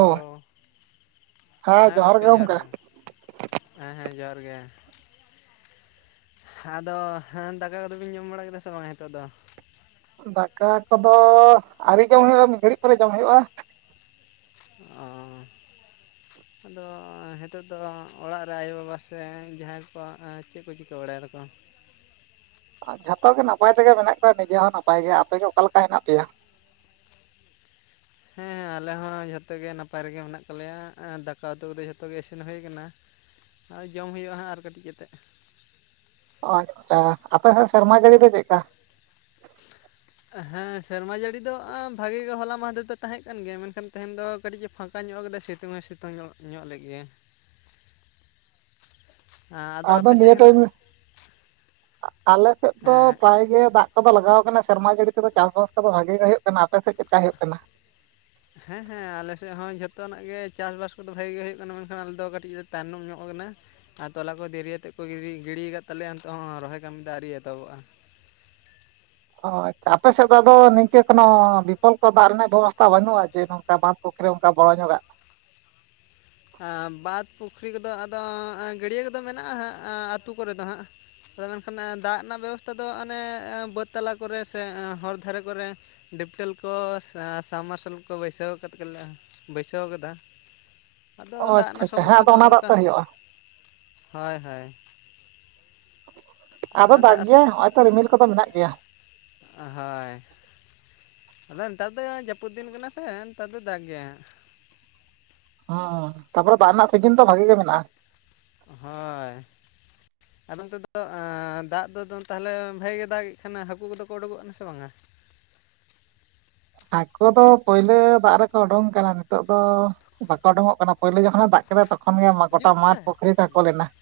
Hello ᱦᱮᱸ ᱜᱚᱢᱠᱮ ᱡᱚᱦᱟᱨ ᱜᱮ ᱦᱮᱸ ᱦᱮᱸ ᱡᱚᱦᱟᱨ ᱜᱮ ᱟᱫᱚ ᱦᱮ ᱫᱟᱠᱟ ᱠᱚᱫᱚᱵᱤᱱ ᱡᱚᱢ ᱵᱟᱲᱟ ᱠᱮᱫᱟ ᱥᱮ ᱵᱟᱝ ᱱᱤᱛᱚᱜ ᱫᱚ ᱫᱟᱠᱟ ᱠᱚᱫᱚ ᱟᱣᱨᱤ ᱡᱚᱢ ᱦᱩᱭᱩᱜ-ᱟ ᱢᱤᱫ ᱜᱷᱟᱹᱲᱤᱡ ᱯᱚᱨᱮ ᱡᱚᱢ ᱦᱩᱭᱩᱜ-ᱟ ᱳ ᱟᱫᱚ ᱱᱤᱛᱚᱜ ᱫᱚ ᱚᱲᱟᱜ ᱨᱮ ᱟᱭᱳ ᱵᱟᱵᱟ ᱥᱮ ᱡᱟᱦᱟᱸᱭ ᱠᱚ ᱪᱮᱫ ᱠᱚ ᱪᱤᱠᱟᱹ ᱵᱟᱲᱟᱭ ᱫᱟᱠᱚ? ᱡᱷᱚᱛᱚ ᱜᱮ ᱱᱟᱯᱟᱭ ᱛᱮᱜᱮ ᱢᱮᱱᱟᱜ ᱠᱚᱣᱟ ᱱᱤᱡᱮ ᱦᱚᱸ ᱱᱟᱯᱟᱭ ᱜᱮ ᱾ ᱟᱯᱮᱜᱮ ᱚᱠᱟ ᱞᱮᱠᱟ ᱦᱮᱱᱟᱜ ᱯᱮᱭᱟ? ᱦᱮᱸ ᱟᱞᱮ ᱦᱚᱸ ᱡᱷᱚᱛᱚ ᱜᱮ ᱱᱟᱯᱟᱭ ᱨᱮᱜᱮ ᱢᱮᱱᱟᱜ ᱠᱟᱜ ᱞᱮᱭᱟ, ᱫᱟᱠᱟ ᱩᱛᱩ ᱠᱚᱫᱚ ᱡᱷᱚᱛᱚ ᱜᱮ ᱤᱥᱤᱱ ᱦᱩᱭ ᱠᱟᱱᱟ ᱾ ᱟ ᱡᱚᱢ ᱦᱩᱭᱩᱜ-ᱟ ᱦᱟᱸᱜ ᱟᱨ ᱠᱟᱹᱴᱤᱡ ᱠᱟᱛᱮᱫ ᱾ ᱚᱱᱠᱟ ᱟᱯᱮ ᱥᱮᱫ ᱥᱮᱨᱢᱟ ᱡᱟᱹᱲᱤ ᱫᱚ ᱪᱮᱜ ᱠᱟ? ᱦᱮᱸ ᱥᱮᱨᱢᱟ ᱡᱟᱹᱲᱤ ᱫᱚ ᱵᱷᱟᱜᱤ ᱜᱮ ᱦᱚᱞᱟ ᱢᱟᱦᱫᱮᱨ ᱫᱚ ᱛᱟᱦᱮᱸ ᱠᱟᱱ ᱜᱮᱭᱟ, ᱢᱮᱱᱠᱷᱟᱱ ᱛᱮᱦᱮᱧ ᱫᱚᱼᱼ ᱠᱟᱹᱴᱤᱡ ᱮ ᱯᱷᱟᱸᱠᱟ ᱧᱚᱜ ᱠᱟᱫᱟ ᱥᱤᱛᱩᱝ ᱦᱚᱸ ᱥᱤᱛᱩᱝ ᱧᱚᱜ ᱞᱮ ᱜᱮ ᱾ ᱟᱫᱚ ᱱᱤᱭᱟᱹ ᱴᱟᱭᱤᱢ, ᱟᱞᱮ ᱥᱮᱫ ᱫᱚ ᱦᱮᱸ ᱯᱨᱟᱭ ᱜᱮ ᱫᱟᱜᱼᱼ ᱫᱟᱜ ᱠᱚᱫᱚ ᱞᱟᱜᱟᱣ ᱠᱟᱱᱟ ᱥᱮᱨᱢᱟ ᱡᱟᱹᱲᱤ ᱠᱚᱫᱚ ᱪᱟᱥᱵᱟᱥ ᱠᱚᱫᱚ ᱵᱷᱟᱜᱤ ᱜᱮ ᱦᱩᱭᱩᱜ ᱠᱟᱱᱟ ᱾ ᱟᱯᱮ ᱥᱮᱫ ᱪᱮᱫ ᱞᱮᱠᱟ ᱦᱩᱭᱩᱜ ᱠᱟᱱᱟ? [inaudible] ᱦᱮᱸ ᱦᱮᱸ ᱟᱞᱮ ᱥᱮᱫ ᱦᱚᱸ ᱡᱷᱚᱛᱚ ᱱᱟᱜ ᱜᱮ ᱪᱟᱥᱵᱟᱥ ᱠᱚᱫᱚ ᱵᱷᱟᱜᱮ ᱜᱮ ᱦᱩᱭᱩᱜ ᱠᱟᱱᱟ, ᱢᱮᱱᱠᱷᱟᱱ ᱟᱞᱮ ᱫᱚ ᱠᱟᱹᱴᱤᱡ ᱛᱟᱭᱱᱚᱢ ᱧᱚᱜ ᱟᱠᱟᱱᱟ ᱾ ᱟᱨ ᱛᱚᱞᱟ ᱠᱚ ᱫᱮᱨᱤ ᱟᱛᱮᱫ ᱠᱚ ᱜᱤᱰᱤ, ᱜᱤᱰᱤ ᱟᱠᱟᱫ ᱛᱟᱞᱮᱭᱟ ᱱᱤᱛᱚᱜ ᱦᱚᱸ ᱨᱚᱦᱚᱭ ᱠᱟᱹᱢᱤ ᱫᱚ ᱟᱹᱨᱤ ᱮᱛᱚᱦᱚᱵᱚᱜ-ᱟ ᱾ ᱦᱚᱭ ᱛᱚ, ᱟᱯᱮ ᱥᱮᱫ ᱫᱚ ᱟᱫᱚ ᱱᱤᱝᱠᱟᱹ ᱠᱳᱱᱳ ᱵᱤᱯᱚᱞᱯᱚ ᱫᱟᱜ ᱨᱮᱱᱟᱜ ᱵᱮᱵᱚᱥᱛᱷᱟ ᱵᱟᱹᱱᱩᱜ-ᱟ ᱡᱮ ᱱᱚᱝᱠᱟᱼᱼ ᱵᱟᱸᱫᱷ ᱯᱩᱠᱷᱨᱤ ᱚᱱᱠᱟ ᱵᱚᱲᱚ ᱧᱚᱜᱟᱜᱼᱼ ᱵᱟᱸᱫᱽ ᱯᱩᱠᱷᱨᱤ ᱠᱚᱫᱚ ᱟᱫᱚ ᱜᱟᱹᱲᱭᱟᱹ ᱠᱚᱫᱚ ᱢᱮᱱᱟᱜ-ᱟ ᱦᱟᱸᱜ ᱟᱹᱛᱩ ᱠᱚᱨᱮ ᱫᱚ ᱦᱟᱸᱜ ᱾ ᱟᱫᱚ ᱢᱮᱱᱠᱷᱟᱱ ᱫᱟᱜ ᱨᱮᱱᱟᱜ ᱵᱮᱵᱚᱥᱛᱷᱟ ᱫᱚ ᱚᱱᱮ ᱵᱟᱹᱫᱽ ᱛᱟᱞᱟ ᱠᱚᱨᱮ ᱥᱮ ᱦᱚᱨ ᱫᱷᱟᱨᱮ ᱠᱚᱨᱮᱼᱼ ᱰᱤᱯᱴᱮᱞ ᱠᱚ ᱥᱟᱵᱽᱢᱟᱨᱥᱟᱞ ᱠᱚ ᱵᱟᱹᱭᱥᱟᱹᱣ ᱠᱟᱛᱮ ᱞᱮ ᱵᱟᱹᱭᱥᱟᱹᱣ ᱠᱟᱫᱟ ᱾ ᱟᱫᱚ ᱚ ᱫᱟᱜ ᱟᱪᱪᱷᱟ ᱨᱮᱱᱟᱜ ᱟᱪᱪᱷᱟ ᱦᱮᱸ ᱥᱚᱢᱚᱥᱥᱟ ᱟᱫᱚ ᱫᱚ ᱚᱱᱟ ᱫᱟᱜ ᱚᱱᱠᱟ ᱛᱮ ᱦᱩᱭᱩᱜᱼᱟ ᱦᱚᱭ ᱦᱚᱭ ᱾ ᱟᱫᱚ ᱫᱟᱜ ᱜᱮᱭᱟᱭ ᱦᱚᱜ-ᱚᱭ ᱛᱚ ᱨᱤᱢᱤᱞ ᱠᱚᱫᱚ ᱢᱮᱱᱟᱜ ᱜᱮᱭᱟ ᱾ ᱚ ᱦᱳᱭ ᱾ ᱟᱫᱚ ᱱᱮᱛᱟᱨ ᱫᱚ ᱡᱟᱹᱯᱩᱫ ᱫᱤᱱ ᱠᱟᱱᱟ ᱥᱮ ᱱᱮᱛᱟᱨ ᱫᱚ ᱫᱟᱜ ᱜᱮᱭᱟ ᱦᱟᱸ ᱾ ᱚ ᱛᱟᱯᱚᱨᱮ ᱫᱟᱜ ᱨᱮᱱᱟᱜ ᱥᱤᱡᱤᱱ ᱫᱚ ᱵᱷᱟᱜᱤ ᱜᱮ ᱢᱮᱱᱟᱜ-ᱟ ᱾ ᱦᱚᱭ ᱾ ᱟᱫᱚ ᱱᱚᱛᱮ ᱫᱚ ᱫᱟᱜ ᱫᱚ ᱛᱟᱦᱚᱞᱮ ᱵᱷᱟᱜᱮ ᱜᱮ ᱫᱟᱜᱮᱫ ᱠᱷᱟᱱᱮ ᱦᱟᱹᱠᱩ ᱠᱚᱫᱚ ᱠᱚ ᱩᱰᱩᱠᱚᱜ ᱠᱟᱱᱟ ᱥᱮ ᱵᱟᱝᱟ? ᱟᱠᱚ ᱫᱚ ᱯᱳᱭᱞᱳ ᱫᱟᱜ ᱨᱮᱠᱚ ᱩᱵᱳᱝ ᱠᱟᱱᱟ ᱱᱤᱛᱳ ᱫᱚ ᱵᱟᱠᱚ ᱩᱰᱳᱠᱚᱜ ᱠᱟᱱᱟ ᱯᱳᱭᱞᱳ ᱡᱚᱠᱷᱚᱱᱮ ᱫᱟᱜᱼᱼ ᱠᱮᱫ ᱛᱚᱠᱷᱚᱱ ᱜᱮ ᱜᱚᱴᱟ ᱢᱟᱴ ᱯᱩᱠᱷᱨᱤ ᱛᱟᱠᱚᱞᱱᱟ ᱾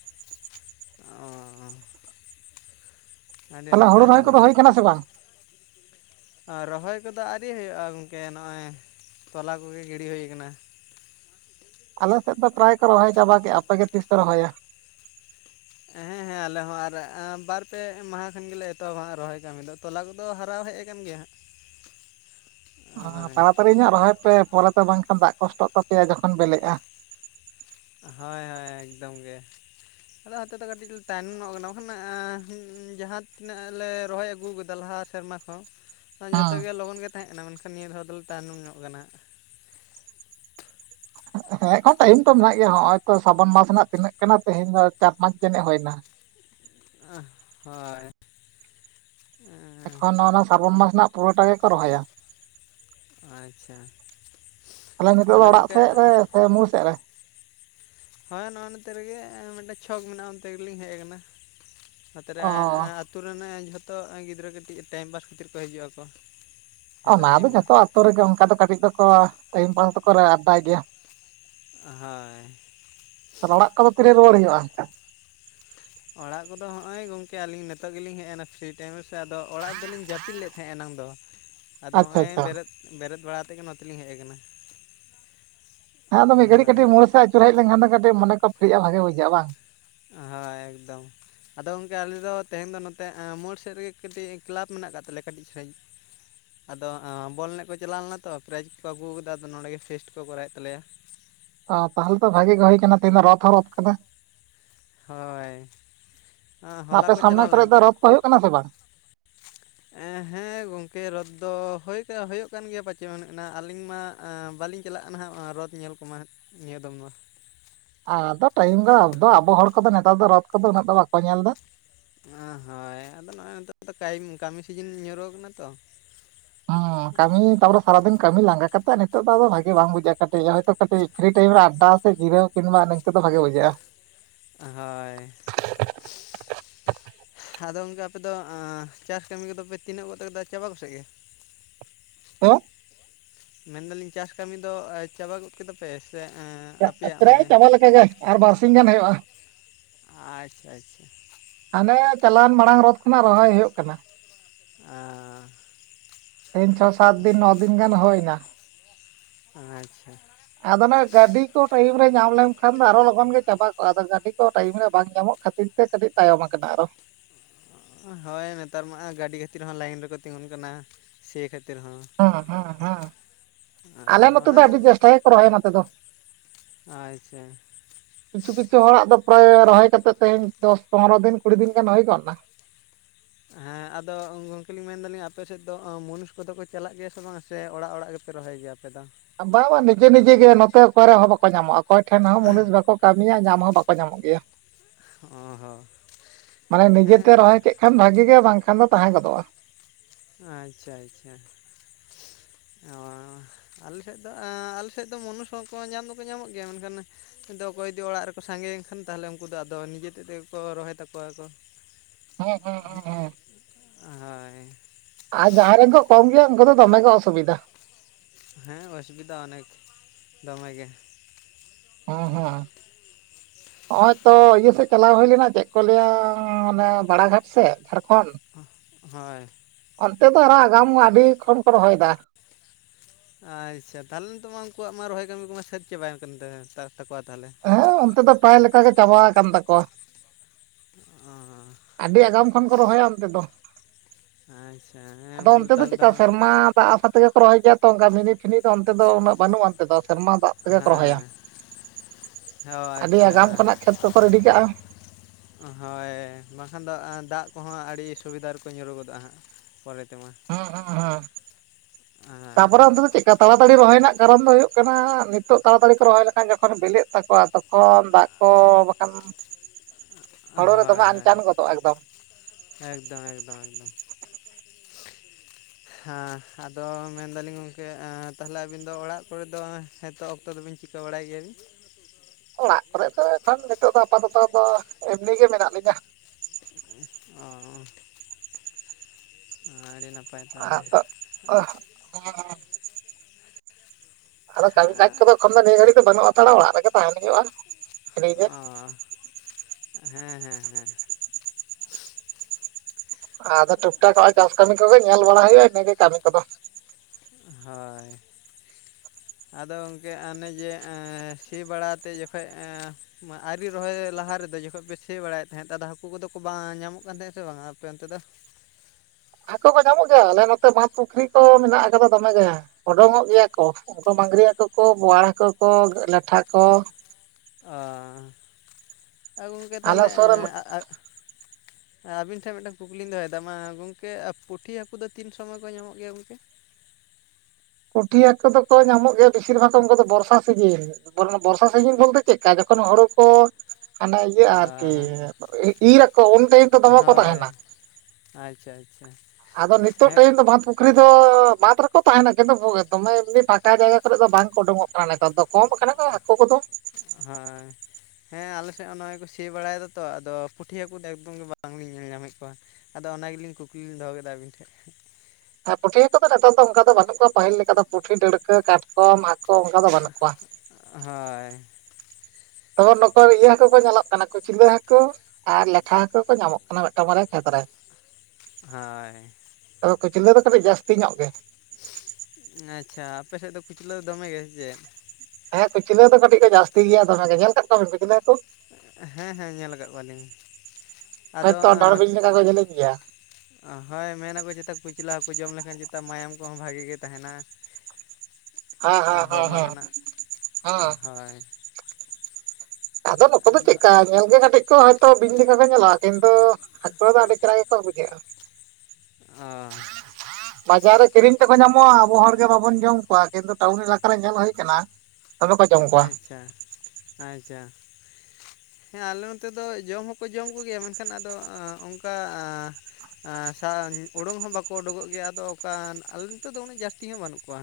ᱚᱻ ᱟᱹᱰᱤ ᱛᱟᱦᱚᱞᱮ ᱦᱩᱲᱩ ᱱᱟᱯᱟᱭ ᱨᱚᱦᱚᱭ ᱠᱚᱫᱚ ᱛᱟᱞᱚᱝ ᱦᱩᱭ ᱾ ᱠᱟᱱᱟ ᱥᱮ ᱵᱟᱝ? ᱟᱨ ᱨᱚᱦᱚᱭ ᱠᱚᱫᱚ ᱟᱹᱣᱨᱤ ᱦᱩᱭᱩᱼᱟ ᱜᱚᱝᱠᱮ ᱱᱚᱜᱼᱚᱭ ᱛᱚᱞᱟ ᱠᱚᱜᱮ ᱜᱤᱰᱤ ᱦᱩᱭᱩ ᱠᱟᱱᱟ ᱾ ᱟᱞᱮᱥᱮᱫ ᱫᱚ ᱯᱮᱨᱟᱭ ᱠᱚ ᱨᱚᱦᱚᱭ ᱪᱟᱵᱟ ᱠᱮᱫᱼᱟ ᱾ ᱟᱯᱮ ᱜᱮ ᱛᱤᱥ ᱯᱮ ᱨᱚᱦᱚᱭᱟ? ᱦᱮᱸ ᱦᱮᱸ ᱾ ᱦᱮᱸ ᱟᱞᱮ ᱦᱚᱸ ᱟᱨ ᱵᱟᱨ ᱯᱮ ᱢᱟᱦᱟ ᱠᱷᱟᱱ ᱜᱮᱞᱮ ᱮᱛᱚᱦᱚᱵ ᱦᱟᱜ ᱨᱚᱦᱚᱭ ᱠᱟᱹᱢᱤ ᱫᱚ, ᱛᱚᱞᱟ ᱠᱚᱫᱚ ᱦᱟᱨᱟᱣ ᱦᱮᱡ ᱟᱠᱟᱱ ᱜᱮᱭᱟ ᱾ [inaudible] ᱛᱟᱲᱟ ᱛᱟᱲᱤ ᱧᱚᱜ ᱨᱚᱦᱚᱭ ᱯᱮ ᱯᱚᱨᱮ ᱛᱚ ᱵᱟᱝᱠᱷᱟᱱ ᱫᱟᱜ ᱠᱚᱥᱴᱚ ᱛᱟᱯᱮᱭᱟ ᱡᱚᱠᱷᱚᱱ ᱵᱮᱞᱮᱭᱟ ᱾ ᱦᱚᱭ ᱦᱚᱭ ᱮᱠᱫᱚᱢ ᱜᱮ ᱾ ᱟᱞᱮ ᱱᱚᱛᱮ ᱫᱚ ᱠᱟᱹᱴᱤᱡ ᱞᱮ ᱛᱟᱭᱚᱢ ᱧᱚᱜ ᱠᱟᱱᱟ ᱵᱟᱠᱷᱟᱱ ᱮ ᱮ ᱦᱩ ᱦᱩ ᱡᱟᱦᱟᱸ ᱛᱤᱱᱟᱹᱜ ᱞᱮ ᱨᱚᱦᱚᱭ ᱟᱹᱜᱩ ᱟᱠᱟᱫᱟ ᱞᱟᱦᱟᱼᱼ ᱥᱮᱨᱢᱟ ᱠᱚ, ᱡᱷᱚᱛᱚ ᱜᱮ ᱦᱮᱸ ᱞᱚᱜᱚᱱ ᱜᱮ ᱛᱟᱦᱮᱸ ᱠᱟᱱᱟ ᱢᱮᱱᱠᱷᱟᱱ ᱱᱤᱭᱟᱹ ᱫᱷᱟᱣ ᱫᱚᱞᱮ ᱛᱟᱭᱱᱚᱢ ᱧᱚᱜ ᱠᱟᱱᱟ ᱦᱟᱸᱜ ᱾ ᱦᱮᱸ ᱮᱠᱷᱚᱱ ᱴᱟᱭᱤᱢ ᱛᱚ ᱢᱮᱱᱟᱜ ᱜᱮᱭᱟ, ᱦᱚᱜᱼᱚᱭ ᱛᱚ ᱥᱟᱵᱚᱱ ᱢᱟᱥ ᱨᱮᱱᱟᱜ ᱛᱤᱱᱟᱹᱜ ᱠᱟᱱᱟ ᱛᱮᱦᱮᱧ ᱫᱚ ᱪᱟᱨ ᱯᱟᱸᱪ ᱡᱚᱱᱤᱡ ᱦᱩᱭᱮᱱᱟ ᱾ ᱚ ᱦᱳᱭ ᱾ ᱮᱠᱷᱚᱱ ᱚᱱᱟ ᱥᱨᱟᱵᱚᱱ ᱢᱟᱥ ᱨᱮᱱᱟᱜ ᱯᱩᱨᱟᱹᱴᱟᱜ ᱜᱮᱠᱚ ᱨᱚᱦᱚᱭᱟ ᱾ ᱟᱪᱪᱷᱟ ᱾ ᱛᱟᱦᱚᱞᱮ ᱱᱤᱛᱚᱜ ᱫᱚ ᱚᱲᱟᱜ ᱥᱮᱫ ᱨᱮ ᱥᱮ ᱢᱩᱲ ᱥᱮᱫ ᱨᱮ? ᱦᱳᱭ ᱱᱚᱜᱼᱚᱭ ᱱᱚᱛᱮ ᱨᱮᱜᱮ ᱢᱤᱫᱴᱮᱱ ᱪᱷᱚᱠ ᱢᱮᱱᱟᱜᱼᱟ ᱚᱱᱛᱮ ᱜᱮᱞᱤᱧ ᱦᱮᱡ ᱟᱠᱟᱱᱟ ᱾ ᱱᱚᱛᱮᱨᱮ ᱚ ᱟᱹᱛᱩ ᱨᱮᱱ ᱡᱷᱚᱛᱚ ᱜᱤᱫᱽᱨᱟᱹ ᱠᱟᱹᱴᱤᱡ ᱴᱟᱭᱤᱢ ᱯᱟᱥ ᱠᱷᱟᱹᱛᱤᱨ ᱠᱚ ᱦᱤᱡᱩᱜ ᱟᱠᱚ ᱾ ᱚᱱᱟ ᱫᱚ ᱡᱚᱛᱚ ᱟᱛᱩ ᱨᱮᱜᱮ ᱚᱱᱠᱟ ᱫᱚ ᱠᱟᱹᱴᱤᱡ ᱫᱚᱠᱚ ᱴᱟᱭᱤᱢ ᱯᱟᱥ ᱫᱚᱠᱚ ᱟᱰᱰᱟᱭ ᱜᱮᱭᱟ ᱾ ᱦᱳᱭ᱾ ᱟᱨ ᱚᱲᱟᱜ ᱠᱚᱫᱚ ᱛᱤᱨᱮ ᱨᱩᱣᱟᱹᱲ ᱦᱩᱭᱩᱼᱟ? ᱚᱲᱟᱜ ᱠᱚᱫᱚ ᱦᱚᱸᱜᱼᱚᱭ ᱜᱚᱝᱠᱮ ᱟᱹᱞᱤᱧ ᱱᱤᱛᱚᱜ ᱜᱮᱞᱤᱧ ᱦᱮᱡ ᱮᱱᱟ ᱯᱷᱨᱤ ᱴᱟᱭᱤᱢ ᱨᱮᱥᱮᱫ ᱟᱫᱚ ᱚᱲᱟᱜ ᱨᱮᱫᱚᱞᱤᱧ ᱡᱟᱹᱯᱤᱫ ᱞᱮᱫ ᱛᱟᱦᱮᱸᱜ-ᱟ ᱮᱱᱟᱝ ᱫᱚ, ᱟᱫᱚ ᱟᱪᱪᱷᱟ ᱦᱚᱸᱭᱼᱚᱭ ᱟᱪᱪᱷᱟ ᱵᱮᱨᱮᱫ ᱵᱮᱨᱮᱫ ᱵᱟᱲᱟ ᱠᱟᱛᱮᱫ ᱜᱮ ᱱᱚᱛᱮᱞᱤᱧ ᱦᱮᱡ ᱟᱠᱟᱱᱟ᱾ ᱦᱮᱸ ᱟᱫᱚ ᱢᱤᱫ ᱜᱷᱤᱡ ᱦᱳᱭ ᱠᱟᱹᱴᱤᱡ ᱢᱳᱲ ᱥᱮᱫ ᱟᱹᱪᱩᱨ ᱦᱮᱡ ᱞᱮᱱᱠᱷᱟᱱ ᱫᱚ ᱠᱟᱹᱴᱤᱡ ᱢᱚᱱᱮ ᱠᱚ ᱯᱷᱤᱨᱤ-ᱟ ᱵᱷᱟᱜᱮ ᱵᱩᱡᱟᱹᱜᱼᱟ ᱵᱟᱝ᱾ ᱦᱳᱭ ᱮᱠᱫᱚᱢ᱾ ᱟᱫᱚ ᱜᱚᱝᱠᱮ ᱟᱞᱮ ᱫᱚ ᱛᱮᱦᱮᱧ ᱫᱚ ᱱᱚᱛᱮ ᱮᱸ ᱢᱳᱲ ᱥᱮᱫ ᱨᱮᱜᱮ ᱠᱟᱹᱴᱤᱡ ᱠᱞᱟᱵᱽ ᱢᱮᱱᱟᱜ ᱟᱠᱟᱫ ᱛᱟᱞᱮᱭᱟ ᱠᱟᱹᱴᱤᱡ ᱥᱟᱦᱤᱡᱽ᱾ ᱟᱫᱚ ᱚ ᱵᱚᱞ ᱮᱱᱮᱡ ᱠᱚ ᱪᱟᱞᱟᱣ ᱞᱮᱱᱟ ᱛᱚ, ᱯᱮᱨᱟᱭᱤᱡ ᱠᱚ ᱟᱹᱜᱩ ᱟᱠᱟᱫᱟ ᱟᱫᱚ ᱱᱚᱸᱰᱮ ᱜᱮ ᱯᱷᱤᱥᱴ ᱠᱚ ᱠᱚᱨᱟᱣᱮᱫ ᱛᱟᱞᱮᱭᱟ᱾ ᱚ ᱛᱟᱦᱚᱞᱮ ᱛᱚ ᱵᱷᱟᱜᱮ ᱜᱮ ᱦᱳᱭ ᱠᱟᱱᱟ ᱛᱮᱦᱮᱧ ᱫᱚ ᱨᱚᱛᱷ ᱦᱚᱸ ᱨᱚᱛᱷ ᱠᱟᱱᱟ᱾ ᱦᱳᱭ ᱮᱸ ᱦᱚᱞᱟ ᱟᱯᱮ ᱠᱚ ᱥᱟᱢᱱᱟ ᱪᱟᱞᱟᱣ ᱞᱮᱱ ᱠᱚᱨᱮ ᱫᱚ ᱨᱚᱛ ᱠᱚ ᱦᱩᱭᱩᱜ ᱠᱟᱱᱟ ᱥᱮ ᱵᱟᱝ ᱮᱸ ᱦᱮᱸ ᱜᱚᱝᱠᱮ ᱨᱚᱛᱷ ᱫᱚ ᱦᱩᱭ ᱠᱟᱱᱟ ᱦᱩᱭᱩᱜ ᱠᱟᱱ ᱜᱮᱭᱟ ᱯᱟᱪᱮᱫ ᱚᱱᱮ ᱚᱱᱟ ᱟᱹᱞᱤᱧ ᱢᱟ ᱮᱸ ᱵᱟᱹᱞᱤᱧ ᱪᱟᱞᱟᱜᱼᱟ ᱱᱟ ᱦᱟᱜ ᱨᱚᱛᱷ ᱠᱩ ᱨᱚᱫ ᱧᱮᱞᱠᱚᱢᱟ ᱱᱤᱭᱟᱹ ᱫᱚᱢ ᱢᱟ᱾ ᱟᱫᱚ ᱴᱟᱭᱤᱢ ᱜᱟ ᱟᱫᱚ ᱟᱵᱚ ᱦᱚᱲ ᱠᱚᱫᱚ ᱱᱮᱛᱟᱨ ᱫᱚ ᱨᱚᱛ ᱠᱚᱫᱚ ᱩᱱᱟᱹᱜ ᱫᱚ ᱵᱟᱠᱚ ᱧᱮᱞ ᱮᱫᱟ᱾ ᱚ ᱦᱳᱭ ᱟᱫᱚ ᱱᱚᱜᱼᱚᱭ ᱱᱤᱛᱚᱜ ᱫᱚ ᱠᱟᱭᱤᱢ ᱠᱟᱹᱢᱤ ᱥᱤᱡᱤᱱ ᱧᱩᱨᱩ ᱟᱠᱟᱱᱟ ᱛᱚ᱾ ᱦᱩᱸ ᱠᱟᱹᱢᱤ ᱛᱟᱯᱚᱨᱮ ᱥᱟᱨᱟᱫᱤᱱ ᱠᱟᱹᱢᱤ ᱞᱟᱸᱜᱟ ᱠᱟᱛᱮᱜ ᱱᱤᱛᱚᱜ ᱫᱚ ᱟᱫᱚ ᱵᱷᱟᱜᱮ ᱵᱟᱝ ᱵᱩᱡᱷᱟᱹᱜ-ᱟ᱾ ᱠᱟᱹᱴᱤᱡ ᱦᱳᱭᱛᱳ ᱠᱟᱹᱴᱤᱡ ᱯᱷᱨᱤ ᱴᱟᱭᱤᱢ ᱨᱮ ᱟᱰᱰᱟ ᱥᱮ ᱡᱤᱨᱟᱣ ᱠᱤᱝᱵᱟ ᱱᱤᱝᱠᱟᱹ ᱫᱚ ᱵᱷᱟᱜᱮ ᱵᱩᱡᱷᱟᱹᱜᱼᱟ᱾ ᱦᱳᱭ᱾ ᱟᱫᱚ ᱜᱚᱝᱠᱮ ᱟᱯᱮᱫᱚ ᱮᱸ ᱪᱟᱥ ᱠᱟᱹᱢᱤ ᱠᱚᱫᱚᱯᱮ ᱛᱤᱱᱟᱹᱜ ᱜᱚᱫ ᱠᱟᱫᱟ ᱪᱟᱵᱟ ᱠᱚᱥᱮᱫ ᱜᱮ? ᱦᱮᱸ? ᱢᱮᱱᱫᱟᱞᱤᱧ ᱪᱟᱥ ᱠᱟᱹᱢᱤ ᱫᱚ ᱮ ᱪᱟᱵᱟ ᱜᱚᱫ ᱠᱮᱫᱟᱯᱮ? ᱯᱮ ᱮᱸᱻ ᱪᱟᱜ ᱯᱮᱨᱟᱭ ᱪᱟᱵᱟ ᱞᱮᱠᱟᱜᱮ ᱟᱨ ᱵᱟᱨᱥᱤᱧ ᱜᱟᱱ ᱦᱩᱭᱩᱭᱟ᱾ ᱟᱪᱪᱷᱟ ᱟᱪᱪᱷᱟ᱾ ᱦᱟᱱᱮ ᱪᱟᱞᱟᱣᱮᱱ ᱢᱟᱲᱟᱝ ᱨᱚᱛᱷ ᱠᱷᱚᱱᱟᱜ ᱨᱚᱦᱚᱭ ᱦᱩᱭᱩᱜ ᱠᱟᱱᱟ᱾ ᱟᱻ ᱛᱤᱦᱤᱧ ᱪᱷᱚ ᱥᱟᱛ ᱫᱤᱱ ᱱᱚ ᱫᱤᱱ ᱜᱟᱱ ᱦᱩᱭ ᱱᱟ᱾ ᱟᱸ, ᱟᱪᱪᱷᱟ ᱟᱫᱚ ᱚᱱᱟ ᱜᱟᱹᱰᱤ ᱠᱚ ᱴᱟᱭᱤᱢ ᱨᱮ ᱧᱟᱢ ᱞᱮᱢᱠᱷᱟᱱ ᱫᱚ ᱟᱨᱚ ᱞᱚᱜᱚᱱ ᱜᱮ ᱪᱟᱵᱟ ᱠᱚᱜᱼᱟ ᱟᱫᱚ ᱜᱟᱹᱰᱤ ᱠᱚ ᱴᱟᱭᱤᱢ ᱨᱮ ᱵᱟᱝ ᱧᱟᱢᱚᱜ ᱠᱷᱟᱹᱛᱤᱨ ᱛᱮ ᱠᱟᱹᱴᱤᱡ ᱛᱟᱭᱚᱢ ᱟᱠᱟᱱᱟ ᱟᱨᱚ᱾ ᱦᱳᱭ ᱱᱮᱛᱟᱨ ᱢᱟ ᱜᱟᱹᱰᱤ ᱠᱦᱟᱹᱛᱤᱨ ᱦᱚᱸ ᱞᱟᱭᱤᱱ ᱨᱮᱠᱚ ᱛᱤᱸᱜᱩᱱ ᱠᱟᱱᱟ᱾ ᱥᱮ ᱠᱷᱟᱹᱛᱤᱨ ᱦᱚᱸ᱾ ᱦᱮᱸ ᱦᱮᱸ ᱦᱮᱸ ᱟᱸ, ᱟᱞᱮ ᱱᱚᱛᱮ ᱚᱱᱟ ᱫᱚ ᱟᱹᱰᱤ ᱡᱮᱥᱴᱟ ᱜᱮᱠᱚ ᱨᱚᱦᱚᱭᱟ ᱱᱚᱛᱮ ᱫᱚ᱾ ᱟᱪᱪᱷᱟ᱾ ᱠᱤᱪᱷᱩ ᱠᱤᱪᱷᱩ ᱦᱚᱲᱟᱜ ᱫᱚ ᱯᱨᱟᱭ ᱨᱚᱦᱚᱭ ᱠᱟᱛᱮ ᱛᱮᱦᱮᱧ ᱫᱚᱥ ᱯᱚᱱᱨᱚ ᱫᱤᱱ ᱠᱩᱲᱤ ᱫᱤᱱ ᱜᱟᱱ ᱦᱩᱭ ᱜᱚᱫ ᱮᱱᱟ᱾ ᱦᱮᱸ ᱟᱫᱚ ᱜᱚᱝᱠᱮ ᱞᱤᱧ ᱢᱮᱱᱫᱟᱞᱤᱧ ᱟᱯᱮ ᱥᱮᱫ ᱫᱚ ᱢᱚᱱᱩᱥ ᱠᱚᱫᱚ ᱠᱚ ᱪᱟᱞᱟᱜ ᱜᱮᱭᱟ ᱥᱮ ᱵᱟᱝ? ᱥᱮ ᱚᱲᱟᱜ ᱚᱲᱟᱜ ᱜᱮᱯᱮ ᱨᱚᱦᱚᱭ ᱜᱮᱭᱟ ᱟᱯᱮ ᱫᱚ᱾ ᱵᱟ ᱵᱟ ᱱᱤᱡᱮ ᱱᱤᱡᱮ ᱜᱮ ᱱᱚᱛᱮ ᱚᱠᱟᱨᱮ ᱦᱚᱲ ᱵᱟᱠᱚ ᱧᱟᱢᱚᱜᱼᱟ᱾ ᱚᱠᱚᱭ ᱴᱷᱮᱱ ᱦᱚᱸ ᱢᱩᱱᱤᱥ ᱵᱟᱠᱚ ᱠᱟᱹᱢᱤᱭᱟ ᱧᱟᱢ ᱦᱚᱸ ᱵᱟᱠᱚ ᱧᱟᱢᱚᱜ ᱜᱮᱭᱟ᱾ ᱚ ᱦᱚᱸ ᱢᱟᱱᱮ ᱱᱤᱡᱮᱛᱮ ᱦᱮᱸ ᱨᱚᱦᱚᱭ ᱠᱮᱜ ᱠᱷᱟᱱ ᱵᱷᱟᱜᱮ ᱜᱮ ᱵᱟᱝᱠᱷᱟᱱ ᱫᱚ ᱛᱟᱦᱮᱸ ᱜᱚᱫᱚᱜᱼᱟ᱾ ᱟᱪᱪᱷᱟ ᱟᱪᱪᱷᱟ ᱚ᱾ ᱟᱞᱮ ᱥᱮᱫ ᱫᱚ ᱮᱸ ᱟᱞᱮ ᱥᱮᱫ ᱫᱚ ᱢᱚᱱᱩᱥ ᱦᱚᱸᱠᱚ ᱧᱟᱢ ᱫᱚᱠᱚ ᱧᱟᱢᱚᱜ ᱜᱮᱭᱟ᱾ ᱢᱮᱱᱠᱷᱟᱱ ᱫᱚ ᱚᱠᱚᱭ ᱫᱚ ᱚᱲᱟᱜ ᱨᱮᱠᱚ ᱥᱟᱸᱜᱮᱭᱮᱱᱠᱷᱟᱱ ᱛᱟᱦᱚᱞᱮ ᱩᱱᱠᱩ ᱫᱚ ᱟᱫᱚ ᱱᱤᱡᱮ ᱛᱮᱫ ᱛᱮᱜᱮ ᱠᱚ ᱨᱚᱦᱚᱭ ᱛᱟᱠᱚᱣᱟ ᱠᱚ᱾ ᱦᱮᱸ ᱦᱮᱸ ᱦᱮᱸ ᱦᱮᱸ᱾ ᱦᱳᱭ᱾ ᱟᱨ ᱡᱟᱦᱟᱸᱭ ᱨᱮᱱ ᱠᱚ ᱠᱚᱢ ᱜᱮᱭᱟ ᱩᱱᱠᱩ ᱫᱚ ᱫᱚᱢᱮ ᱜᱮ ᱚᱥᱩᱵᱤᱫᱟ᱾ ᱦᱮᱸ ᱚᱥᱩᱵᱤᱫᱟ ᱚᱱᱮᱠ ᱫᱚᱢᱮ ᱜᱮ ᱾ ᱦᱚᱸ ᱦᱚᱸ ᱦᱚᱸᱜᱼᱚᱭ ᱛᱚ ᱤᱭᱟᱹ ᱥᱮᱫ ᱪᱟᱞᱟᱣ ᱦᱩᱭ ᱞᱮᱱᱟ, ᱪᱮᱫ ᱠᱚ ᱞᱟᱹᱭᱟ ᱚᱱᱮ ᱵᱟᱲᱟᱜᱷᱟᱴ ᱥᱮᱫ ᱡᱷᱟᱲᱠᱷᱚᱱᱰ ᱦᱳᱭ ᱚᱱᱛᱮ ᱫᱚ ᱟᱨᱚ ᱟᱜᱟᱢ ᱟᱹᱰᱤ ᱠᱷᱚᱱ ᱠᱚ ᱨᱚᱦᱚᱭᱫᱟ ᱾ ᱟᱪᱪᱷᱟ ᱛᱟᱦᱚᱞᱮ ᱱᱤᱛᱚᱜ ᱢᱟ ᱩᱱᱠᱩᱣᱟᱜ ᱢᱟ ᱨᱚᱦᱚᱭ ᱠᱟᱹᱢᱤ ᱠᱚᱢᱟ ᱥᱟᱹᱛ ᱪᱟᱵᱟᱭ ᱠᱟᱱ ᱛᱟᱠᱚᱣᱟ ᱛᱟᱦᱚᱞᱮ᱾ ᱦᱮᱸ ᱚᱱᱛᱮ ᱫᱚ ᱯᱨᱟᱭ ᱞᱮᱠᱟ ᱜᱮ ᱪᱟᱵᱟ ᱠᱟᱱ ᱛᱟᱠᱚᱣᱟ ᱾ ᱚ᱾ ᱟᱹᱰᱤ ᱟᱜᱟᱢ ᱠᱷᱚᱱ ᱠᱚ ᱨᱚᱦᱚᱭᱟ ᱚᱱᱛᱮ ᱫᱚ, ᱟᱪᱪᱷᱟ ᱦᱮᱸ ᱟᱫᱚ ᱩᱱᱠᱩ ᱚᱱᱛᱮ ᱫᱚ ᱛᱟᱦᱚᱞᱮ ᱪᱮᱫᱠᱟ ᱫᱚᱢᱮ ᱥᱮᱨᱢᱟ ᱫᱟᱜ ᱟᱥᱟ ᱛᱮᱜᱮ ᱠᱚ ᱨᱚᱦᱚᱭ ᱜᱮᱭᱟ ᱛᱚ ᱚᱱᱠᱟ ᱢᱤᱱᱤ ᱯᱷᱤᱱᱤ ᱫᱚ ᱚᱱᱛᱮ ᱫᱚ ᱩᱱᱟᱹᱜ ᱵᱟᱹᱱᱩᱜᱼᱟ ᱚᱱᱛᱮ ᱫᱚ ᱥᱮᱨᱢᱟ ᱫᱟᱜ ᱛᱮᱜᱮ ᱠᱚ ᱨᱚᱦᱚᱭᱟ ᱦᱮᱸ᱾ ᱚ ᱟᱹᱰᱤ ᱟᱪᱪᱷᱟ ᱟᱜᱟᱢ ᱠᱷᱚᱱᱟᱜ ᱠᱷᱮᱛ ᱠᱚᱠᱚ ᱨᱮᱰᱤ ᱠᱟᱜᱼᱟ ᱾ ᱦᱳᱭ ᱵᱟᱝᱠᱷᱟᱱ ᱫᱚ ᱫᱟᱜ ᱠᱚᱦᱚᱸ ᱟᱹᱰᱤ ᱥᱩᱵᱤᱫᱟ ᱨᱮᱠᱚ ᱧᱩᱨᱩ ᱜᱚᱫᱚᱜᱼᱟ ᱦᱟᱸᱜ ᱯᱚᱨᱮ ᱛᱮᱢᱟ ᱾ ᱦᱩᱸᱜ ᱦᱩᱸᱜ ᱦᱩᱸᱜ᱾ [inaudible] ᱛᱟᱨᱯᱚᱨᱮ ᱚᱱᱛᱮ ᱫᱚ ᱪᱮᱫᱠᱟ ᱛᱟᱲᱟᱛᱟᱲᱤ ᱨᱚᱦᱚᱭ ᱨᱮᱱᱟᱜ ᱠᱟᱨᱚᱱ ᱫᱚ ᱦᱩᱭᱩᱜ ᱠᱟᱱᱟ, ᱱᱤᱛᱚᱜ ᱛᱟᱲᱟᱛᱟᱲᱤ ᱠᱚ ᱨᱚᱦᱚᱭ ᱞᱮᱠᱷᱟᱱ ᱡᱚᱠᱷᱚᱱ ᱵᱤᱞᱮᱜ ᱛᱠᱚᱣᱟ ᱛᱚ ᱠᱷᱚᱱ ᱫᱟᱜ ᱠᱚ ᱵᱟᱠᱷᱟᱱ [inaudible] ᱦᱳᱲᱳ ᱨᱮ ᱫᱚᱢᱮ ᱦᱳᱭ ᱦᱳᱭ ᱟᱱ-ᱪᱟᱱ ᱜᱚᱫᱚᱜᱼᱟ ᱮᱠᱫᱚᱢ ᱾ ᱮᱠᱫᱚᱢ ᱮᱠᱫᱚᱢ ᱮᱠᱫᱚᱢ᱾ ᱦᱮᱸ ᱟᱫᱚ ᱢᱮᱱᱫᱟᱞᱤᱧ ᱜᱚᱢᱠᱮ ᱛᱟᱦᱚᱞᱮ ᱟᱹᱵᱤᱱ ᱫᱚ ᱚᱲᱟᱜ ᱠᱚᱨᱮ ᱫᱚ ᱱᱤᱛᱚᱜ ᱚᱠᱛᱚ ᱫᱚᱵᱤᱱ ᱪᱤᱠ ᱪᱤᱠᱟᱹ ᱵᱟᱲᱟᱭ ᱜᱮᱭᱟᱵᱤᱱ? ᱚᱲᱟᱜ ᱠᱚᱨᱮ ᱫᱚ ᱮᱠᱷᱚᱱ ᱱᱤᱛᱚᱜ ᱫᱚ ᱟᱯᱟᱛᱚᱛᱚ ᱫᱚ ᱮᱢᱱᱤ ᱜᱮ ᱢᱮᱱᱟᱜ ᱞᱤᱧᱟ ᱾ ᱩᱸᱜ ᱚᱻ᱾ ᱟᱹᱰᱤ ᱱᱟᱯ [unintelligible] [inaudible] ᱟᱫᱚ ᱠᱟᱹᱢᱤ ᱠᱟᱡᱽ ᱦᱮᱸ ᱠᱚᱫᱚ ᱮᱠᱷᱚᱱ ᱫᱚ ᱱᱤᱭᱟᱹ ᱜᱷᱟᱹᱲᱤ ᱫᱚ ᱵᱟᱹᱱᱩᱜ ᱦᱟᱛᱟᱲᱟ ᱚᱲᱟᱜ ᱨᱮᱜᱮ ᱛᱟᱦᱮᱸᱱ ᱦᱩᱭᱩᱜᱼᱟ ᱾ ᱚᱻ ᱦᱮᱸ ᱦᱮᱸ ᱦᱮᱸ᱾ ᱟᱫᱚ ᱴᱩᱠᱴᱟᱠ ᱱᱚᱸᱜᱼᱚᱭ ᱪᱟᱥ ᱠᱟᱹᱢᱤ ᱠᱚᱜᱮ ᱧᱮᱞ ᱵᱟᱲᱟ ᱦᱩᱭᱩᱜᱼᱟ ᱤᱱᱟᱹᱜᱮ ᱠᱟᱹᱢᱤ ᱠᱚᱫᱚ ᱾ ᱦᱳᱭ᱾ ᱟᱫᱚ ᱜᱚᱢᱠᱮ ᱚᱱᱮ ᱡᱮ ᱮᱸ ᱥᱤ ᱵᱟᱲᱟᱛᱮ ᱡᱚᱠᱷᱚᱡ ᱮᱸ ᱟᱹᱣᱨᱤ ᱨᱚᱦᱚᱭ ᱞᱟᱦᱟ ᱨᱮᱫᱚ ᱡᱚᱠᱷᱚᱡ ᱥᱤ ᱵᱟᱲᱟᱭᱮᱫ ᱛᱟᱦᱮᱸᱫ ᱟᱫᱚ ᱦᱟᱹᱠᱩ ᱠᱚᱫᱚ ᱠᱚ ᱵᱟᱝᱟ ᱧᱟᱢᱚᱜ ᱠᱟᱱ ᱛᱟᱦᱮᱸᱫ ᱥᱮ ᱵᱟᱝᱟ ᱟᱯᱮ ᱚᱱᱛᱮ ᱫᱚ? ᱦᱟᱠᱳ ᱠᱚ ᱧᱟᱢᱚᱜ ᱜᱮᱭᱟ ᱟᱞᱮ ᱱᱚᱛᱮ ᱵᱟᱸᱫᱚ ᱯᱩᱠᱷᱨᱤ ᱠᱚ ᱢᱮᱱᱟᱜ ᱠᱟᱫᱟ ᱫᱚᱢᱮ ᱜᱮ ᱳᱰᱳᱝᱚᱜ ᱜᱮᱭᱟ ᱠᱚ ᱾ ᱩᱱᱠᱩ ᱢᱟᱝᱜᱽᱨᱤ ᱦᱟᱠᱳ ᱠᱚ ᱵᱳᱣᱟᱲ ᱦᱟᱠᱳ ᱠᱚ ᱞᱟᱴᱷᱟ ᱠᱚ, ᱟ ᱟ ᱜᱚᱝᱠᱮ ᱟᱞᱮ ᱛᱟᱦᱚᱞᱮ ᱥᱩᱨ ᱟ ᱨᱮ ᱮ ᱟ ᱦᱮᱸ ᱟᱵᱤᱱ ᱴᱷᱮᱱ ᱢᱤᱫᱴᱟᱝ ᱠᱩᱠᱞᱤᱧ ᱫᱚᱦᱚᱭᱮᱫᱟ, ᱢᱟ ᱜᱚᱢᱠᱮ ᱯᱩᱴᱷᱤ ᱦᱟᱹᱠᱩ ᱫᱚ, ᱛᱤᱱ ᱥᱚᱢᱚᱭ ᱠᱚ ᱧᱟᱢᱚᱜ ᱜᱮᱭᱟ ᱜᱚᱝᱠᱮ? ᱯᱩᱴᱷᱤ ᱦᱟᱹᱠᱩ ᱫᱚᱠᱚ ᱧᱟᱢᱚᱜ ᱜᱮᱭᱟ, ᱵᱤᱥᱤᱨ ᱵᱷᱟᱜᱽ ᱩᱱᱠᱩ ᱫᱚ ᱵᱚᱨᱥᱟ ᱥᱤᱡᱤᱱ ᱾ ᱵᱚᱨᱥᱟ ᱥᱤᱡᱤᱱ ᱵᱚᱞᱛᱮ ᱪᱮᱫᱠᱟ? ᱡᱚᱠᱷᱚᱱ ᱦᱩᱲᱩ ᱠᱚ ᱦᱟᱸᱱᱮ ᱤᱭᱟᱹᱜᱼᱟ ᱟᱨᱠᱤ ᱤᱨ ᱟᱠᱚ ᱩᱱ ᱛᱮᱜᱮ ᱛᱚ ᱫᱚᱢᱮ ᱠᱚ ᱦᱳᱭ ᱛᱟᱦᱮᱸᱱᱟ ᱾ ᱟᱪᱪᱷᱟ ᱟᱪᱪᱷᱟ ᱾ ᱟᱫᱚ ᱱᱤᱛᱚᱜ ᱴᱟᱭᱤᱢ ᱫᱚ ᱵᱟᱸᱫᱷ ᱯᱩ ᱠᱷᱨᱤ ᱫᱚ ᱵᱟᱸᱫᱽ ᱨᱮᱠᱚ ᱛᱟᱦᱮᱸᱱᱟ, ᱠᱤᱱᱛᱩ ᱫᱚᱢᱮ ᱮᱢᱱᱤ ᱯᱷᱟᱸᱠᱟ ᱡᱟᱭᱜᱟ ᱠᱚᱨᱮ ᱫᱚ, ᱵᱟᱝ ᱠᱚ ᱩᱰᱩᱠᱚᱜ ᱠᱟᱱᱟ ᱱᱮᱛᱟᱨ ᱫᱚ ᱾ ᱠᱚᱢ ᱠᱟᱱᱟ ᱠᱚ ᱦᱟᱠᱳ ᱠᱚᱫᱚ ᱾ ᱦᱚᱭ ᱾ ᱦᱮᱸ ᱟᱞᱮᱥᱮᱫ ᱦᱚᱸ ᱱᱚᱜᱚᱭ ᱠᱚ ᱥᱤ ᱵᱟᱲᱟᱭ ᱫᱟ ᱛᱚ, ᱟᱫᱚ ᱯᱩᱴᱷᱤ ᱦᱟᱹᱠᱩ ᱫᱚ, ᱮᱠᱫᱚᱢ ᱜᱮ ᱵᱟᱝᱞᱤᱧ ᱧᱮᱞ ᱧᱟᱢᱮᱫ ᱠᱚᱣᱟ ᱾ ᱟᱫᱚ ᱚᱱᱟ ᱜᱮᱞᱤᱧ ᱠᱩᱠᱞᱤ ᱞᱤᱧ ᱫᱚᱦᱚ ᱠᱮᱫᱟ ᱟᱹᱵᱤᱱ ᱴᱷᱮᱡ᱾ ᱦᱮᱸ ᱯᱩᱴᱷᱤ ᱠᱚᱫᱚ ᱱᱮᱛᱟᱨ ᱫᱚ ᱚᱱᱠᱟ ᱫᱚ ᱵᱟᱹᱱᱩᱜ ᱠᱚᱣᱟ ᱯᱟᱹᱦᱤᱞ ᱞᱮᱠᱟ ᱫᱚ ᱯᱩᱴᱷᱤ, ᱰᱟᱹᱲᱠᱟᱹ, ᱠᱟᱴᱠᱚᱢ, ᱦᱟᱠᱳ ᱚᱱᱠᱟ ᱫᱚ ᱵᱟᱹᱱᱩᱜ ᱠᱚᱣᱟ ᱾ ᱦᱳᱭ ᱾ ᱛᱟᱹᱣ ᱱᱚᱠᱩ ᱤᱭᱟᱹ ᱦᱟᱹᱠᱩ ᱠᱚ ᱧᱮᱞᱚᱜ ᱠᱟᱱᱟ, ᱠᱩᱪᱞᱟᱹ ᱦᱟᱹᱠᱩᱻ ᱟᱨ ᱞᱮᱴᱷᱟ ᱦᱟᱹᱠᱩ ᱠᱚ ᱧᱟᱢᱚᱜ ᱠᱟᱱᱟ, ᱢᱤᱫᱴᱟᱝ ᱵᱟᱨᱭᱟ ᱠᱷᱮᱛ ᱨᱮ ᱾ ᱦᱳᱭ ᱛ ᱠᱩᱪᱞᱟᱹ ᱫᱚ ᱠᱟᱹᱴᱤᱡ ᱡᱟᱹᱥᱛᱤ ᱧᱚᱜ ᱜᱮ, ᱟᱪᱪᱷᱟ ᱟᱯᱮ ᱥᱮᱫ ᱫᱚ ᱠᱩᱪᱞᱟᱹ ᱫᱚᱢᱮ ᱜᱮ ᱥᱮ ᱪᱮᱫ? ᱦᱮᱸ ᱠᱩᱪᱞᱟᱹ ᱫᱚ ᱠᱟᱹᱴᱤᱡ ᱠᱚ ᱡᱟᱹᱥᱛᱤ ᱜᱮᱭᱟ ᱫᱚᱢᱮ ᱜᱮ ᱧᱮᱞ ᱠᱟᱜ ᱠᱚᱣᱟ ᱵᱤᱱ ᱠᱩᱪᱞᱟᱹ ᱦᱟᱠᱩ? ᱦᱮᱸ ᱦᱮᱸ ᱧᱮᱞ ᱟᱠᱟᱫ ᱠᱚᱣᱟ ᱞᱤᱧ᱾ ᱦᱚᱭᱛᱚ ᱰᱷᱚᱸᱲ ᱵᱤᱧ ᱞᱮᱠᱟ ᱠᱚ ᱡᱮᱞᱮᱧ ᱜᱮᱭᱟ᱾ ᱦᱚᱭ ᱢᱮᱱᱟᱠᱚ ᱪᱮᱛᱟ ᱠᱩᱪᱞᱟ. ᱦᱟ. ᱠᱩ ᱡᱚᱢ ᱞᱮᱠᱷᱟᱱ ᱪᱮᱛᱟ ᱢᱟᱭᱟᱢ ᱠᱚᱦᱚᱸ ᱵᱷᱟᱜᱤ ᱜᱮ ᱛᱟᱦᱮᱱᱟ ᱾ ᱦᱮᱸ ᱦᱚᱲᱢᱚ ᱨᱮᱱᱟᱜ ᱦᱮᱸ ᱦᱳᱭ, ᱟᱫᱚ ᱱᱩᱠᱩ ᱫᱚ ᱪᱤᱠᱟ ᱧᱮᱞ ᱜᱮ ᱠᱟᱹᱴᱤᱡ ᱦᱚᱭᱛᱚ ᱵᱤᱧ ᱞᱮᱠᱟ ᱠᱚ ᱧᱮᱞᱚᱜ-ᱟ, ᱠᱤᱱᱛᱩ ᱦᱟᱹᱠᱩ ᱫᱚ ᱟᱹᱰᱤ ᱪᱮᱦᱨᱟ ᱜᱮᱠᱚ ᱵᱩᱡᱷᱟᱹᱜ-ᱟ, ᱚ ᱵᱟᱡᱟᱨ ᱨᱮ ᱠᱤᱨᱤᱧ [inaudible] ᱧᱟᱢᱚᱜ-ᱟ ᱟᱵᱚ ᱦᱚᱲᱜᱮ ᱵᱟᱵᱚᱱ ᱡᱚᱢ ᱠᱚᱣᱟ ᱠᱤᱱᱛᱩ ᱴᱟᱣᱩᱱ ᱮᱞᱟᱠᱟ ᱨᱮ ᱧᱮᱞ ᱦᱩᱭ ᱠᱟᱱᱟ ᱫᱚᱢᱮ ᱠᱚ ᱡᱚᱢ ᱠᱚᱣᱟ ᱟᱪᱪᱷᱟ, ᱟᱪᱪᱷᱟ᱾ ᱦᱮᱸ ᱟᱞᱮ ᱱᱚᱛᱮ ᱫᱚ ᱡᱚᱢ ᱦᱚᱸᱠᱚ ᱡᱚᱢ ᱠᱚᱜᱮᱭᱟ ᱢᱮᱱᱠᱷᱟᱱ ᱟᱫᱚ ᱚᱱᱠᱟ ᱟᱸ ᱥᱟ ᱩᱰᱩᱝ ᱦᱚᱸ ᱵᱟᱠᱚ ᱩᱰᱩᱠᱚᱜ ᱜᱮᱭᱟ ᱛᱚ ᱚᱱᱠᱟᱱ ᱟᱞᱮ ᱱᱮᱛᱮ ᱫᱚ ᱩᱱᱟᱹᱜ ᱡᱟᱹᱥᱛᱤ ᱦᱚᱸ ᱵᱟᱹᱱᱩᱜ ᱠᱚᱣᱟ᱾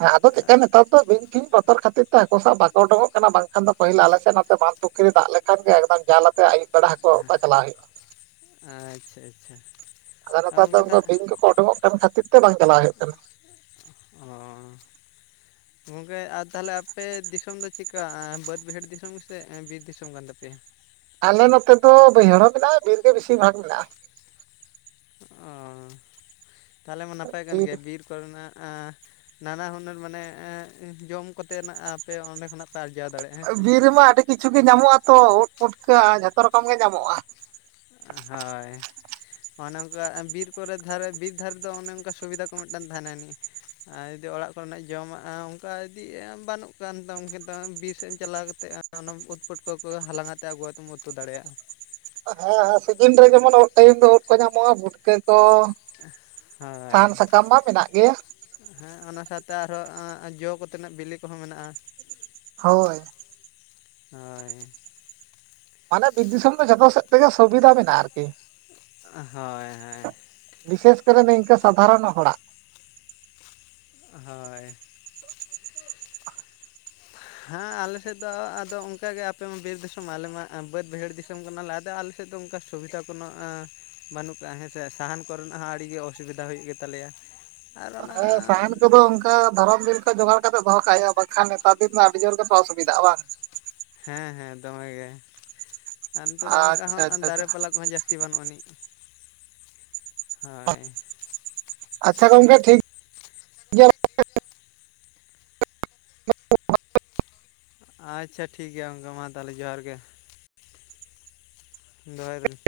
ᱦᱮᱸ ᱟᱫᱚ ᱪᱮᱫᱠᱟ ᱱᱮᱛᱟᱨ ᱫᱚ ᱵᱤᱧ ᱯᱷᱤᱧ ᱵᱚᱛᱚᱨ ᱠᱷᱟᱹᱛᱤᱨ ᱛᱮ ᱦᱟᱹᱠᱩ ᱥᱟᱵ ᱵᱟᱠᱚ ᱩᱰᱩᱠᱚᱜ ᱠᱟᱱᱟ ᱵᱟᱝᱠᱷᱟᱱ ᱫᱚ ᱯᱟ. ᱦᱤᱞ ᱟᱞᱮ ᱥᱮᱫ ᱱᱚᱛᱮ ᱵᱟᱱᱫᱷ ᱯᱩᱠᱷᱨᱤ ᱫᱟᱜ ᱞᱮᱠᱷᱟᱱ ᱜᱮ ᱮᱠᱫᱚᱢ ᱡᱟᱞ ᱟᱛᱮ ᱟᱹᱭᱩᱵ ᱵᱮᱲᱟ ᱦᱟᱠᱩ ᱚᱛᱟ ᱪᱟᱞᱟᱣ ᱦᱩᱭᱩᱜ-ᱟ ᱾ ᱟᱪᱪᱷᱟ ᱟᱪᱪᱷᱟ ᱾ ᱟᱫᱚ ᱱᱮᱛᱟᱨ ᱫᱚ ᱵᱤᱧ ᱠᱚᱠᱚ ᱩᱰᱩᱠᱚᱜ ᱠᱟᱱ ᱠᱷᱟᱹᱛᱤᱨ ᱛᱮ ᱵᱟᱝ ᱪᱟᱞᱟᱣ ᱦᱩᱭᱩᱜ ᱠᱟᱱᱟ᱾ ᱚᱸᱻ ᱜᱚᱝᱠᱮ ᱟᱨ ᱛᱟᱦᱚᱞᱮ ᱟᱯᱮ ᱫᱤᱥᱚᱢ ᱫᱚ ᱪᱮᱠᱟ? ᱵᱟᱹᱫ ᱵᱟᱹᱭᱦᱟᱹᱲ ᱫᱤᱥᱚᱢ ᱥᱮ ᱵᱤᱨ ᱫᱤᱥᱚᱢ ᱠᱟᱱ ᱛᱟᱯᱮᱭᱟ? ᱟᱞᱮ ᱱᱚᱛᱮ ᱫᱚ ᱵᱟᱹᱭᱦᱟᱹᱲ ᱦᱚᱸ ᱢᱮᱱᱟᱜ-ᱟ, ᱵᱤᱨ ᱜᱮ ᱵᱮᱥᱤ ᱵᱷᱟᱜᱽ ᱢᱮᱱᱟᱜ-ᱟ ᱾ ᱚ ᱛᱟᱦᱚᱞᱮ ᱢᱟ ᱱᱟᱯᱟᱭ ᱠᱟᱱ ᱵᱤᱨ ᱜᱮᱭᱟ, ᱵᱤᱨᱻ ᱠᱚᱨᱮᱱᱟᱜ ᱱᱟᱱᱟ ᱦᱩᱱᱟᱹᱨ ᱢᱟᱱᱮ ᱡᱚᱢ ᱠᱚᱛᱮ ᱱᱟᱜ ᱟᱯᱮ ᱚᱸᱰᱮ ᱠᱷᱚᱱᱟᱜ ᱟᱨᱡᱟᱣ ᱫᱟᱲᱮᱭᱟᱜ-ᱟ ᱾ ᱵᱤᱨ ᱨᱮᱢᱟ ᱟᱹᱰᱤ ᱠᱤᱪᱷᱩ ᱜᱮ ᱧᱟᱢᱚᱜ-ᱟ ᱛᱚ, ᱩᱫ, ᱯᱩᱴᱠᱟᱹ ᱡᱷᱚᱛᱚ ᱨᱚᱠᱚᱢ ᱜᱮ ᱧᱟᱢᱚᱜ-ᱟ ᱾ ᱦᱚᱭ ᱾ ᱚᱱᱮ ᱚᱱᱠᱟ ᱵᱤᱨ ᱠᱚᱨᱮ ᱫᱷᱟᱨᱮ, ᱵᱤᱨ ᱫᱷᱟᱨᱮ ᱫᱚ, ᱚᱱᱮ ᱚᱱᱠᱟ ᱥᱩᱵᱤᱫᱷᱟ ᱠᱚ ᱢᱤᱫᱴᱟᱱ ᱛᱟᱦᱮᱱᱟ ᱱᱤᱡ ᱾ ᱟᱨ ᱡᱩᱫᱤ ᱚᱲᱟᱜ ᱠᱚᱨᱮᱱᱟᱜ ᱡᱚᱢᱟᱜ-ᱟ ᱚᱱᱠᱟ ᱤᱫᱤ ᱵᱟᱹᱱᱩᱜ ᱠᱟᱱ ᱛᱟᱢ ᱵᱤᱨ ᱥᱮᱫ ᱮᱢ ᱪᱟᱞᱟᱣ ᱠᱟᱛᱮᱜ ᱦᱟᱸᱜ ᱚᱱᱟ ᱩᱫ, ᱯᱩᱴᱠᱟᱹ ᱠᱚ ᱦᱟᱞᱟᱝ ᱟᱛᱮ ᱟᱹᱜᱩ ᱠᱟᱛᱮᱢ, ᱩᱛᱩ ᱫᱟᱲᱮᱭᱟᱜ-ᱟ ᱾ ᱦᱮᱸ ᱦᱮ ᱥᱤᱡᱤᱱ ᱨᱮ ᱡᱮᱢᱚᱱ ᱩᱫ ᱴᱟᱭᱤᱢ ᱫᱚ ᱩᱫ ᱠᱚ ᱧᱟᱢᱚᱜ-ᱟ, ᱵᱷᱩᱴᱠᱟᱹ ᱠᱚ ᱥᱟᱦᱟᱱ, ᱦᱳᱭ᱾ ᱥᱟᱠᱟᱢ ᱢᱟ ᱢᱮᱱᱟᱜ ᱜᱮᱭᱟ ᱾ ᱦᱮᱸ ᱚᱱᱟ ᱥᱟᱶᱛᱮ ᱟᱨᱦᱚᱸ ᱡᱚ, ᱠᱚᱛᱮᱱᱟᱜ ᱵᱤᱞᱤ ᱠᱚᱦᱚᱸ ᱢᱮᱱᱟᱜ-ᱟ ᱾ ᱦᱳᱭ ᱾ ᱦᱳᱭ ᱾ ᱢᱟᱱᱮ ᱵᱤᱨ ᱫᱤᱥᱚᱢ ᱫᱚ, ᱡᱷᱚᱛᱚ ᱥᱮᱫ ᱛᱮᱜᱮ ᱥᱩᱵᱤᱫᱟ ᱢᱮᱱᱟᱜ-ᱟ ᱟᱨᱠᱤ ᱾ ᱦᱳᱭ ᱦᱳᱭ᱾ ᱵᱤᱥᱮᱥ ᱠᱚᱨᱮ ᱫᱚ ᱱᱤᱝᱠᱟᱹ ᱥᱟᱫᱷᱟᱨᱚᱱ ᱦᱚᱲᱟᱜ᱾ ᱦᱳᱭ [unintelligible] ᱦᱮᱸ ᱟᱞᱮ ᱥᱮᱫ ᱫᱚ ᱟᱫᱚ ᱚᱱᱠᱟᱜᱮ ᱟᱯᱮᱢᱟ ᱵᱤᱨ ᱫᱤᱥᱚᱢ ᱟᱞᱮᱢᱟ ᱵᱟᱹᱫᱽ ᱵᱟᱹᱭᱟᱹᱲ ᱫᱤᱥᱚᱢ ᱠᱟᱱᱟᱞᱮ, ᱟᱫᱚ ᱟᱞᱮ ᱥᱮᱫ ᱫᱚ ᱚᱱᱠᱟ ᱥᱩᱵᱤᱫᱟ ᱠᱳᱱᱳ ᱵᱟᱹᱱᱩᱜ ᱠᱟᱜ-ᱟ ᱦᱮᱸ ᱥᱮ ᱥᱟᱦᱟᱱ ᱠᱚᱨᱮᱱᱟᱜ ᱦᱚᱸ ᱟᱹᱰᱤ ᱜᱮ ᱚᱥᱩᱵᱤᱫᱟ ᱦᱩᱭᱩᱜ ᱜᱮᱛᱟ ᱞᱮᱭᱟ᱾ [inaudible] ᱦᱮ ᱥᱟᱦᱟᱱ ᱠᱚᱫᱚ ᱚᱱᱠᱟ ᱟᱸ ᱫᱷᱚᱨᱚᱱ ᱫᱤᱱ ᱠᱚ ᱡᱚᱜᱟᱲ ᱠᱟᱛᱮᱫ ᱫᱚᱦᱚ ᱠᱟᱜ ᱦᱩᱭᱩᱜᱼᱟ ᱵᱟᱝᱠᱷᱟᱱ ᱱᱮᱛᱟᱨ ᱫᱤᱱ ᱫᱚ ᱟᱹᱰᱤ ᱡᱳᱨ ᱜᱮ ᱠᱚ ᱚᱥᱩᱵᱤᱫᱟᱜᱼᱟ ᱵᱟᱝ ᱾ ᱦᱮᱸ ᱦᱮᱸ ᱫᱚᱢᱮ ᱜᱮ ᱟᱨ ᱱᱤᱛᱚᱜ ᱫᱚ ᱚᱱᱠᱟ ᱟᱪᱪᱷᱟ ᱦᱚᱸ ᱟᱹᱱ ᱟᱪᱪᱷᱟ ᱫᱟᱨᱮ ᱟᱪᱪᱷᱟ ᱯᱟᱞᱟ ᱠᱚᱦᱚᱸ ᱡᱟᱥ ᱛᱤ ᱵᱟᱹᱱᱩᱜ ᱟᱹᱱᱤᱡ ᱾ ᱟᱪᱪᱷᱟ ᱜᱚᱝᱠᱮ ᱴᱷᱤᱠ ᱜᱮᱭᱟ ᱟᱪᱪᱷᱟ ᱴᱷᱤᱠ ᱜᱮᱭᱟ ᱜᱚᱝᱠᱮ ᱢᱟ ᱛᱟᱦᱞᱮ ᱡᱚᱦᱟᱨ ᱜᱮ ᱾ ᱫᱚᱦᱚᱭ ᱫᱟᱞᱤᱧ ᱾